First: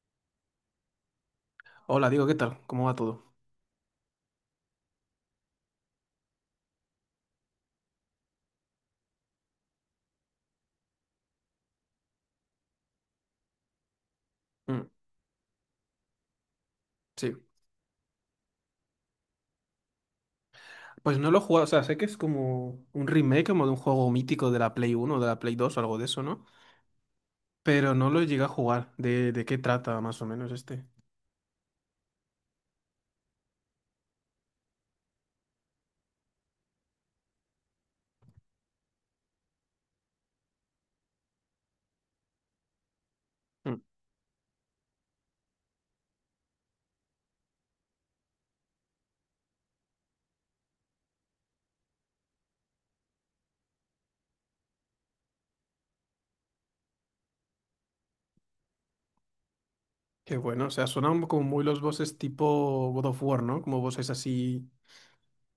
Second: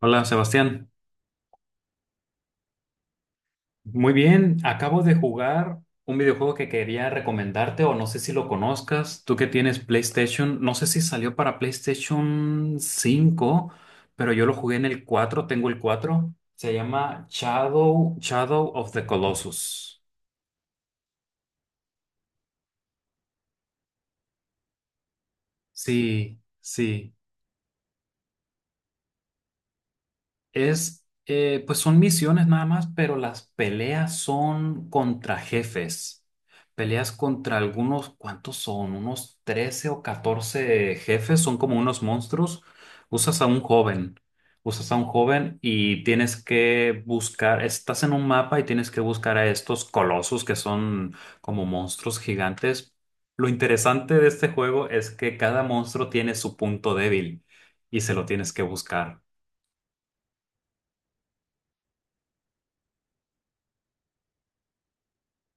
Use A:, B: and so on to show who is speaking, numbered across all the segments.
A: Hola Sebastián,
B: Hola, digo, ¿qué tal? ¿Cómo va todo?
A: muy bien, acabo de jugar un videojuego que quería recomendarte o no sé si lo conozcas, tú que tienes PlayStation, no sé si salió para PlayStation 5, pero yo lo jugué en
B: Mm,
A: el 4. Tengo el 4. Se llama
B: sí.
A: Shadow of the Colossus.
B: Pues no lo he jugado, o sea, sé que es como un remake como de un juego mítico de la Play 1, o de la Play 2, o algo de eso,
A: Sí,
B: ¿no?
A: sí.
B: Pero no lo llegué a jugar. ¿De qué trata más o menos este?
A: Pues son misiones nada más, pero las peleas son contra jefes. Peleas contra algunos, ¿cuántos son? Unos 13 o 14 jefes, son como unos monstruos. Usas a un
B: Mm.
A: joven, Usas a un joven y tienes que buscar, estás en un mapa y tienes que buscar a estos colosos que son como monstruos gigantes. Lo interesante de este juego es que cada monstruo tiene su punto débil y se lo tienes que buscar.
B: Qué bueno, o sea, suenan como muy los bosses tipo God of War, ¿no? Como bosses así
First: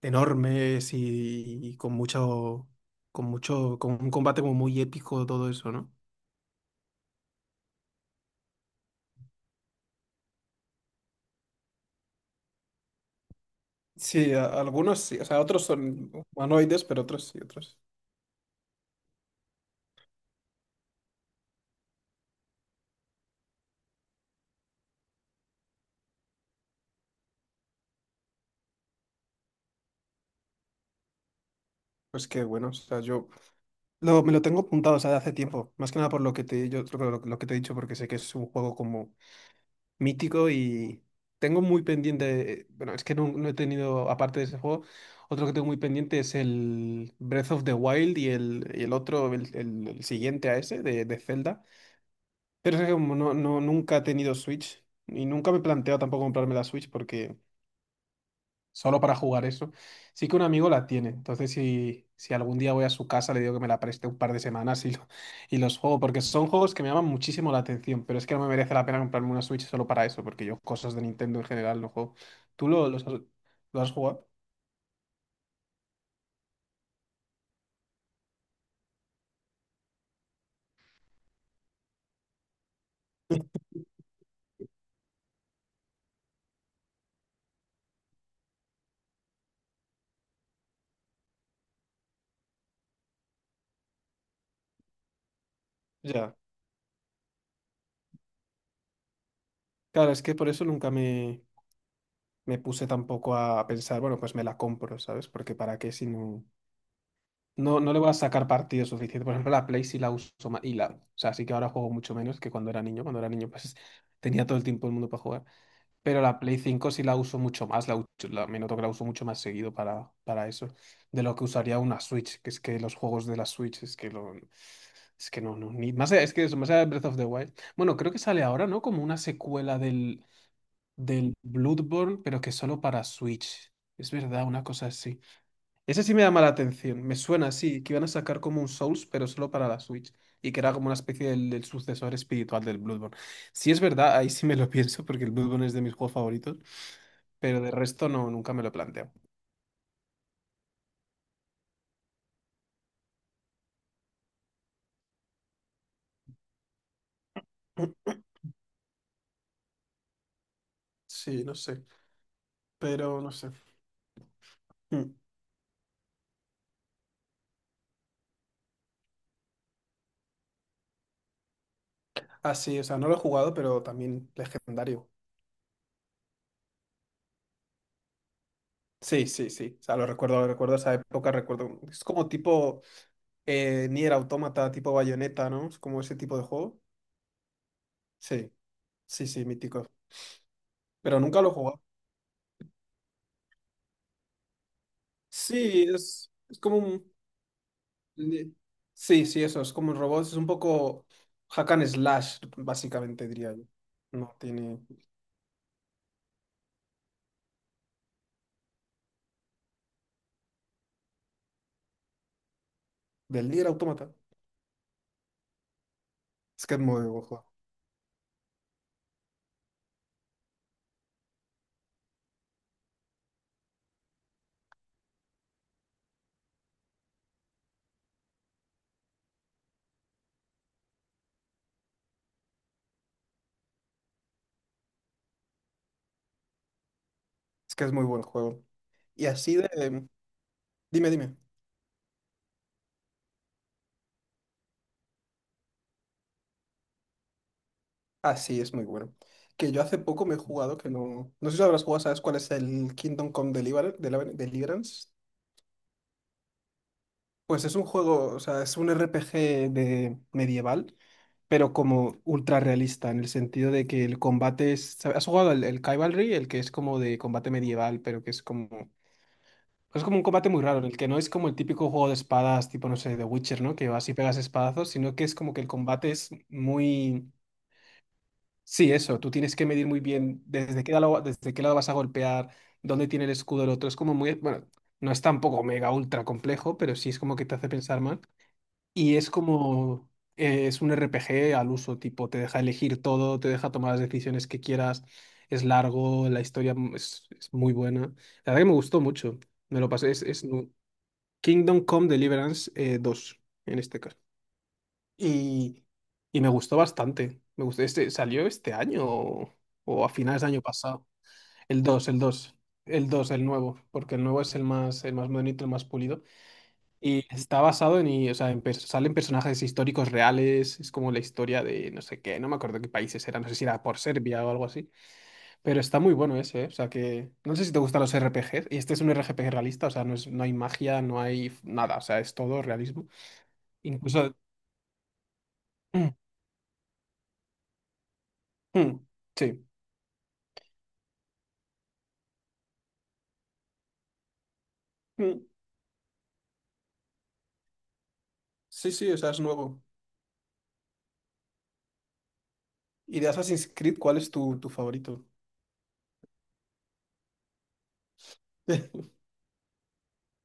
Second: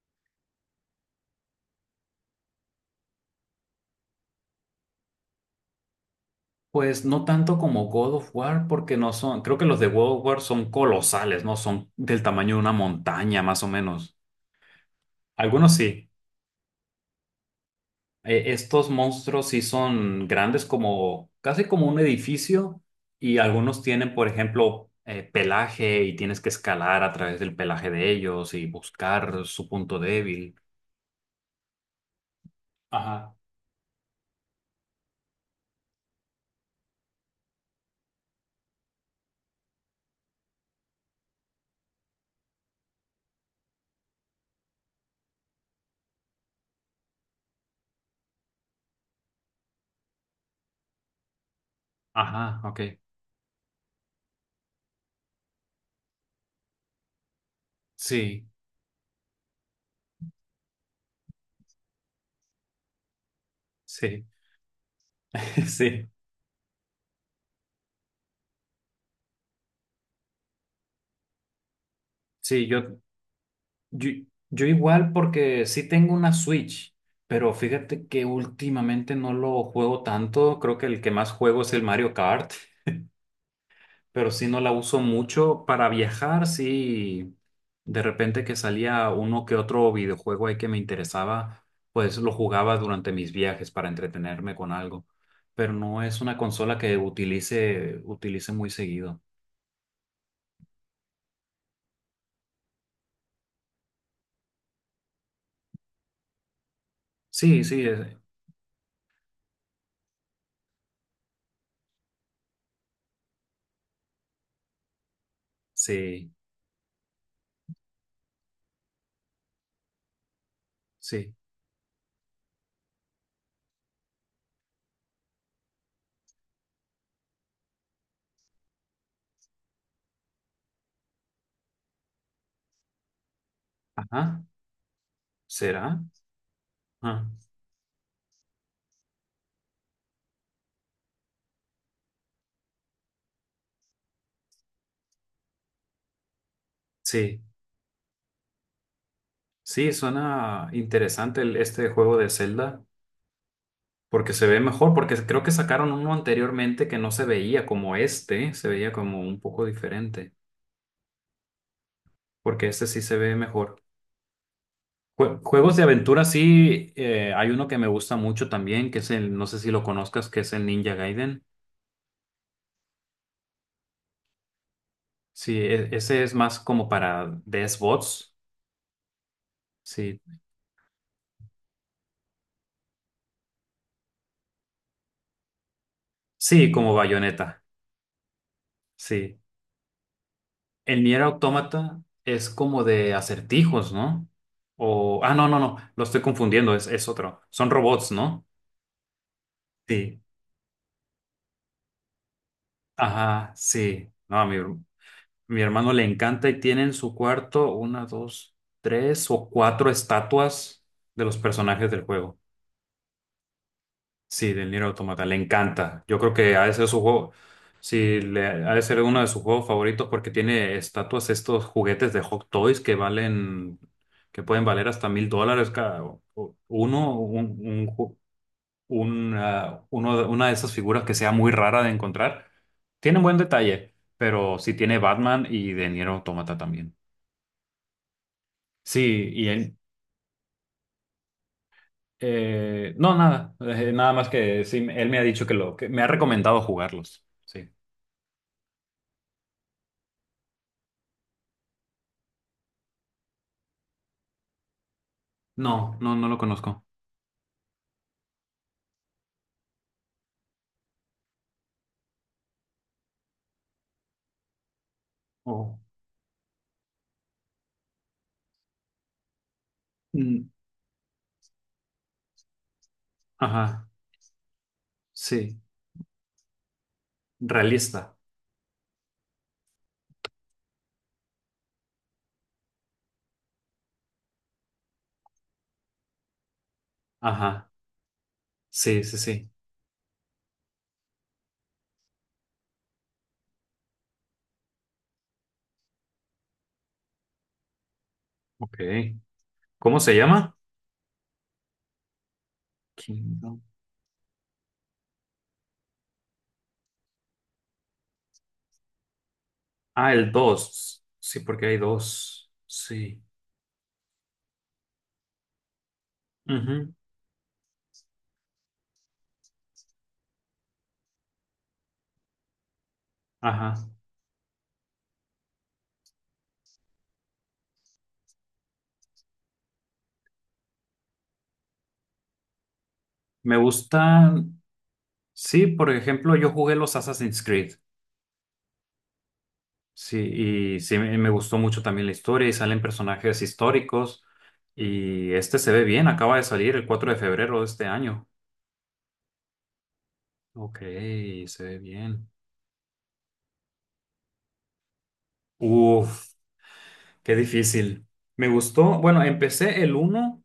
B: enormes y con mucho, con un combate como muy épico, todo eso, ¿no?
A: Pues no tanto como God of War, porque no son, creo que los de God of War son colosales, ¿no? Son del tamaño de una montaña, más o menos.
B: Sí, algunos sí, o sea, otros
A: Algunos sí.
B: son humanoides, pero otros sí, otros.
A: Estos monstruos sí son grandes, como, casi como un edificio, y algunos tienen, por ejemplo, pelaje, y tienes que escalar a través del pelaje de ellos y buscar su punto débil.
B: Pues qué bueno, o sea, yo
A: Ajá,
B: Lo, me lo tengo apuntado, o sea, de hace tiempo. Más que nada por lo que te he dicho, porque sé que es un juego como mítico y tengo muy pendiente. Bueno, es que no, no he tenido, aparte de ese juego, otro que tengo muy pendiente es el Breath of the Wild y el otro, el siguiente a ese, de Zelda.
A: ajá,
B: Pero
A: ok.
B: es que como no, no, nunca he tenido Switch y nunca me he planteado tampoco comprarme la Switch porque
A: Sí,
B: solo para jugar eso. Sí que un amigo la tiene, entonces si algún día voy a su casa le digo que me la preste un
A: sí,
B: par de semanas y los juego,
A: sí.
B: porque son juegos que me llaman muchísimo la atención, pero es que no me merece la pena comprarme una Switch solo para eso, porque yo cosas de Nintendo en general no juego.
A: Sí,
B: ¿Tú lo, los has, lo has
A: Yo,
B: jugado?
A: yo igual, porque sí tengo una Switch, pero fíjate que últimamente no lo juego tanto. Creo que el que más juego es el Mario Kart, pero sí no la uso mucho para viajar. Sí, de repente que salía uno que otro videojuego ahí que me interesaba, pues lo jugaba durante mis viajes para entretenerme con algo. Pero no es
B: Ya.
A: una consola que utilice muy seguido.
B: Claro, es que por eso nunca me puse tampoco a pensar, bueno, pues me la compro, ¿sabes? Porque para qué si no.
A: Sí,
B: No,
A: sí,
B: no le voy a sacar partido suficiente. Por ejemplo, la Play sí la uso más. Y la, o sea, sí que ahora juego mucho menos que cuando era niño. Cuando era niño, pues tenía todo el tiempo del mundo para jugar. Pero
A: sí,
B: la Play 5 sí la uso mucho más. Me noto que la uso mucho más seguido para eso. De
A: sí.
B: lo que usaría una Switch. Que es que los juegos de la Switch es que lo, es que no, no. Ni, más allá, es que eso, más allá de Breath of the Wild. Bueno, creo que sale ahora, ¿no? Como una secuela del Bloodborne, pero que solo para Switch. Es
A: Ajá,
B: verdad, una cosa así.
A: ¿será?
B: Ese sí me llama la atención. Me
A: Ah,
B: suena así, que iban a sacar como un Souls, pero solo para la Switch. Y que era como una especie del sucesor espiritual del Bloodborne. Si es verdad, ahí sí me lo pienso, porque el Bloodborne es de mis juegos favoritos.
A: sí.
B: Pero de resto no, nunca me lo planteo.
A: Sí, suena interesante este juego de Zelda, porque se ve mejor, porque creo que sacaron uno anteriormente que no se veía
B: Mm.
A: como este, se veía como un poco diferente,
B: Sí, no sé.
A: porque este sí se
B: Pero no
A: ve
B: sé.
A: mejor.
B: Mm.
A: Juegos de aventura, sí, hay uno que me gusta mucho también, no sé si lo conozcas, que es el Ninja Gaiden.
B: Ah, sí, o sea, no lo he jugado, pero también legendario.
A: Sí, ese es más como para DS bots.
B: Sí, sí, sí. O sea,
A: Sí,
B: lo recuerdo esa época, recuerdo. Es como tipo Nier Automata, tipo Bayonetta, ¿no? Es como ese tipo de
A: sí,
B: juego.
A: como bayoneta,
B: Sí, sí,
A: sí.
B: sí, mítico.
A: El
B: Pero
A: Nier
B: nunca lo he jugado.
A: Automata es como de acertijos, ¿no? O. Ah, no, no, no.
B: Sí,
A: Lo estoy
B: es
A: confundiendo.
B: como
A: Es
B: un...
A: otro. Son robots, ¿no?
B: Sí, sí, eso, es como un
A: Sí.
B: robot, es un poco hack and slash, básicamente
A: Ajá,
B: diría yo.
A: sí.
B: No
A: No, a mi,
B: tiene...
A: mi hermano le encanta y tiene en su cuarto una, dos, tres o cuatro estatuas de los personajes del juego.
B: Del Nier Automata.
A: Sí, del Nier Automata, le encanta. Yo creo que ha
B: Es
A: de
B: que es
A: ser su
B: muy buen
A: juego,
B: juego.
A: sí, ha de ser uno de sus juegos favoritos porque tiene estatuas, estos juguetes de Hot Toys que que pueden valer hasta $1,000 cada o- uno, un ju- una, una de esas figuras que sea muy rara de encontrar. Tiene un buen detalle, pero sí tiene Batman y de Nier Automata también.
B: Es que es muy buen juego. Y
A: Sí, y
B: así de...
A: él,
B: Dime, dime.
A: no, nada, nada más que sí, él me ha dicho que me ha recomendado jugarlos. Sí.
B: Ah, sí, es muy bueno. Que yo hace poco me he jugado, que no... No sé si lo habrás jugado, ¿sabes cuál es el Kingdom Come Deliverance?
A: No, no, no lo conozco.
B: Pues es un juego, o sea, es un RPG de medieval pero como ultra realista, en el sentido de que el combate es... ¿Has jugado el,
A: Oh,
B: el Cavalry? El que es como de combate medieval, pero que es como... pues. Es como un
A: mm,
B: combate muy raro, en el que no es como el típico juego de espadas, tipo, no sé, de Witcher, ¿no?
A: ajá,
B: Que vas y pegas espadazos, sino que es como
A: sí.
B: que el combate es muy...
A: Realista.
B: Sí, eso, tú tienes que medir muy bien desde qué lado vas a golpear, dónde tiene el escudo el otro. Es como muy... Bueno, no es tampoco mega ultra complejo, pero sí es como que te hace
A: Ajá,
B: pensar más.
A: sí,
B: Y
A: sí,
B: es
A: sí.
B: como, es un RPG al uso, tipo, te deja elegir todo, te deja tomar las decisiones que quieras, es largo, la historia es muy buena. La verdad que me
A: Ok.
B: gustó mucho, me lo
A: ¿Cómo
B: pasé,
A: se llama?
B: Kingdom Come Deliverance 2,
A: Kingdom.
B: en este caso. Y, y me gustó bastante, me gustó, este, salió este año o a
A: Ah, el
B: finales del año
A: 2.
B: pasado.
A: Sí, porque hay
B: El 2 el
A: dos.
B: 2 el
A: Sí.
B: dos el nuevo, porque el nuevo es el más, modernito, el más pulido.
A: Ujú,
B: Y está basado o sea, en salen personajes históricos reales, es como la historia de no sé qué, no me acuerdo qué países era, no sé si
A: ajá.
B: era por Serbia o algo así, pero está muy bueno ese, ¿eh? O sea que no sé si te gustan los RPGs, y este es un RPG realista, o sea, no es, no hay magia, no hay nada, o sea, es todo realismo.
A: Me
B: Incluso...
A: gustan. Sí, por ejemplo, yo jugué los Assassin's Creed.
B: Mm, mm, sí.
A: Sí, y sí, me gustó mucho también la historia y salen personajes históricos. Y
B: Mm,
A: este se ve bien, acaba de salir el 4 de febrero de este año.
B: sí, sí, o sea, es nuevo.
A: Ok, se ve bien.
B: ¿Y de Assassin's Creed cuál es tu favorito?
A: Uf, qué difícil. Me gustó, bueno, empecé el 1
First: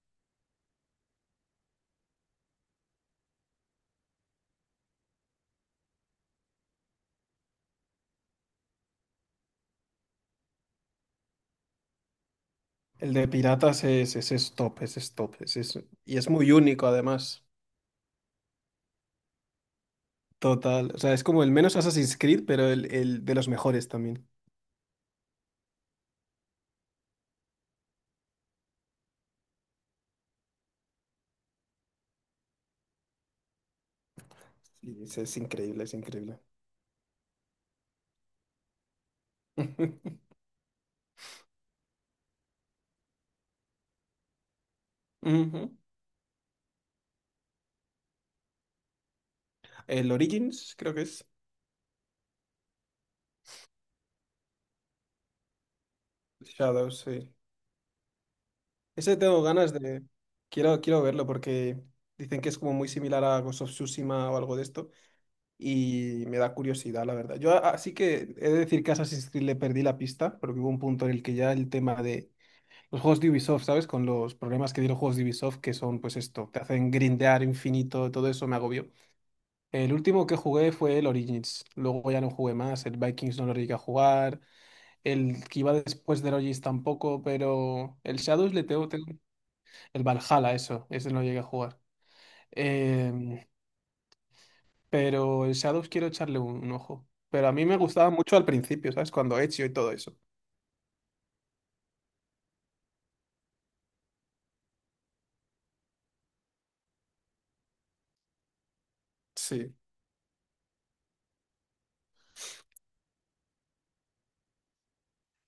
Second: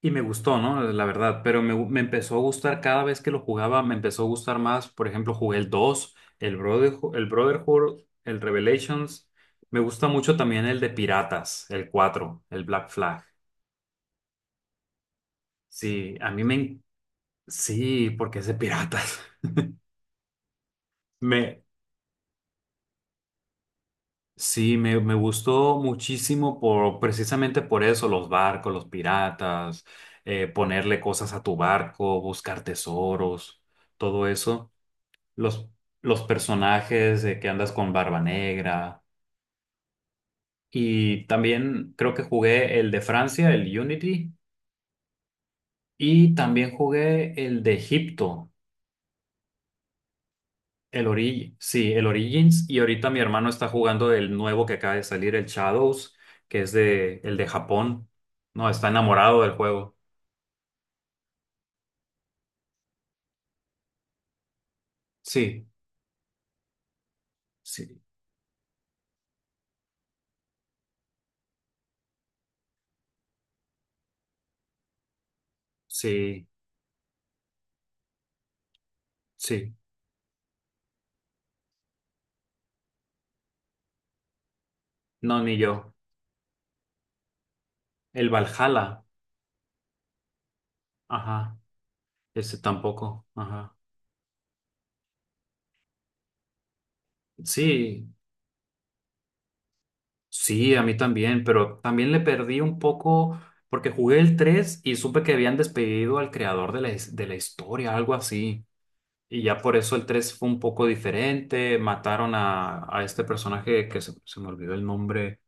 A: y me gustó, ¿no? La verdad, pero me empezó a gustar cada vez que lo jugaba, me empezó a gustar más. Por ejemplo, jugué el 2, el Brotherhood, el Revelations. Me gusta mucho también el de Piratas, el 4, el Black
B: El
A: Flag.
B: de piratas es top, es top,
A: Sí,
B: y es
A: a mí
B: muy
A: me... en-
B: único además.
A: sí, porque es de piratas.
B: Total. O sea, es como el
A: Me,
B: menos Assassin's Creed, pero el de los mejores también.
A: Sí, me gustó muchísimo por precisamente por eso, los barcos, los piratas, ponerle cosas a tu barco, buscar tesoros, todo eso.
B: Sí, es
A: Los,
B: increíble, es
A: los
B: increíble.
A: personajes de que andas con Barba Negra. Y también creo que jugué el de Francia, el Unity,
B: Ujú.
A: y también jugué el de Egipto.
B: El Origins, creo que
A: El
B: es.
A: Origins, sí, el Origins. Y ahorita mi hermano está jugando el nuevo que acaba de salir, el Shadows, que es
B: Shadows,
A: de
B: sí.
A: el de Japón. No, está
B: Ese
A: enamorado
B: tengo
A: del
B: ganas
A: juego.
B: de... Quiero verlo porque dicen que es como muy similar a Ghost of Tsushima o algo de esto.
A: Sí,
B: Y me da curiosidad, la verdad. Yo así
A: sí,
B: que he de decir que a Assassin's Creed le perdí la pista, porque hubo un punto en el que ya el tema de los juegos de Ubisoft, ¿sabes? Con los problemas que dieron juegos de Ubisoft, que son pues
A: sí,
B: esto, te hacen grindear infinito, todo eso me agobió.
A: sí.
B: El último que jugué fue el Origins. Luego ya no jugué más. El Vikings no lo llegué a jugar.
A: No,
B: El
A: ni
B: que
A: yo.
B: iba después del Origins tampoco, pero el
A: El
B: Shadows le tengo,
A: Valhalla.
B: tengo... El Valhalla, eso. Ese no lo llegué a
A: Ajá.
B: jugar.
A: Ese tampoco.
B: Em,
A: Ajá.
B: pero el Shadows quiero echarle un ojo. Pero a mí me
A: Sí,
B: gustaba mucho al principio, ¿sabes? Cuando Ezio y todo eso.
A: sí, a mí también, pero también le perdí un poco porque jugué el 3 y supe que habían despedido al creador de de la historia, algo así. Y ya
B: Sí.
A: por eso el 3 fue un poco diferente. Mataron a este personaje que se me olvidó el nombre.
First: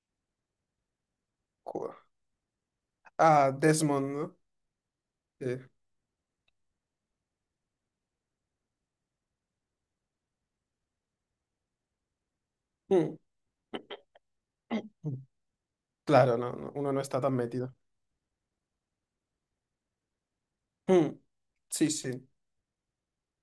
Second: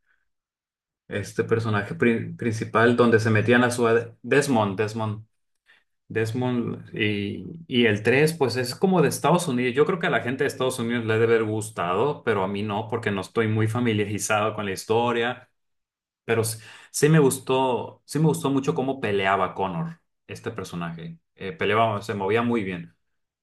A: Este personaje
B: Cu-
A: principal, donde se
B: Ah,
A: metían a
B: Desmond, ¿no?
A: Desmond, Desmond,
B: Sí.
A: Desmond. Y el 3 pues es como de Estados Unidos. Yo creo que a la gente de Estados Unidos le debe haber gustado, pero a mí no, porque
B: Mm,
A: no estoy muy familiarizado con la
B: mm.
A: historia.
B: Claro,
A: Pero
B: no, no, uno no está tan metido.
A: sí me gustó mucho cómo peleaba Connor, este personaje.
B: Mm, sí,
A: Peleaba, se
B: sí.
A: movía muy bien.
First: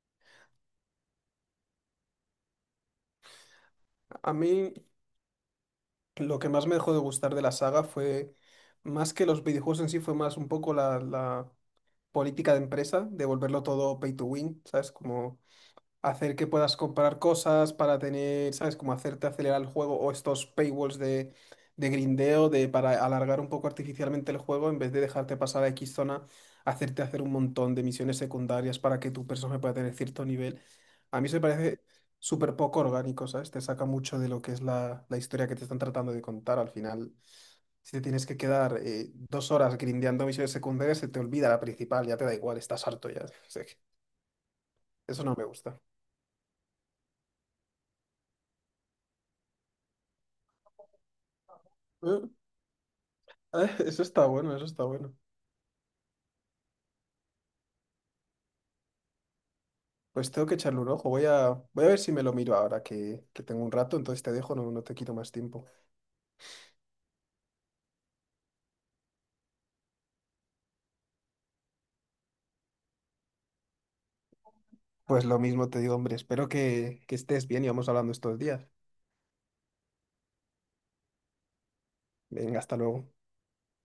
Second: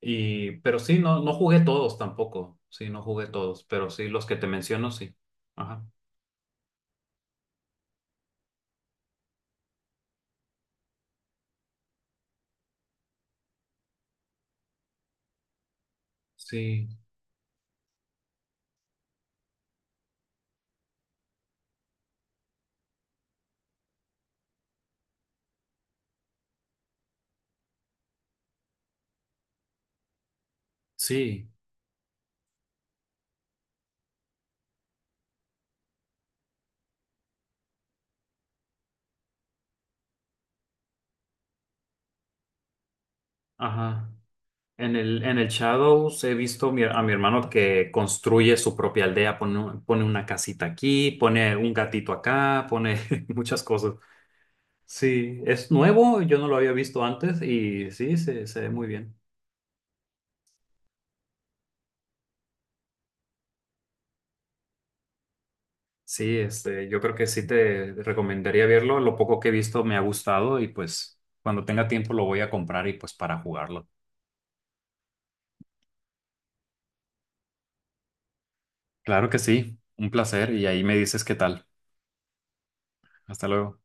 A: Pero sí, no, no jugué todos tampoco. Sí, no jugué todos, pero sí, los
B: A
A: que te
B: mí.
A: menciono, sí. Ajá.
B: Lo que más me dejó de gustar de la saga fue, más que los videojuegos en sí, fue más un poco la política de empresa, de volverlo todo pay to win, ¿sabes? Como hacer que puedas
A: Sí,
B: comprar cosas para tener, ¿sabes? Como hacerte acelerar el juego o estos paywalls de, grindeo de, para alargar un poco artificialmente el juego en vez de dejarte pasar a X zona, hacerte hacer un montón de misiones secundarias para que tu personaje pueda tener cierto nivel. A mí se me
A: sí,
B: parece súper poco orgánico, ¿sabes? Te saca mucho de lo que es la historia que te están tratando de contar. Al final, si te tienes que quedar 2 horas grindeando misiones secundarias, se te olvida la principal, ya te da igual, estás harto ya. O sea que
A: ajá. En el,
B: eso no
A: en
B: me
A: el
B: gusta.
A: Shadows he visto a mi hermano que construye su propia aldea, pone una casita aquí, pone un gatito acá, pone muchas
B: Ah,
A: cosas.
B: eso está bueno, eso está bueno.
A: Sí, es nuevo, yo no lo había visto antes y sí, se ve muy bien.
B: Pues tengo que echarle un ojo. Voy a ver si me lo miro ahora que tengo un rato, entonces te dejo, no, no te quito más tiempo.
A: Sí, yo creo que sí te recomendaría verlo. Lo poco que he visto me ha gustado y pues cuando tenga tiempo lo voy a comprar y pues para jugarlo.
B: Pues lo mismo te digo, hombre, espero que estés bien y vamos hablando estos días.
A: Claro que sí, un placer y ahí me dices qué tal.
B: Venga, hasta luego.
A: Hasta luego.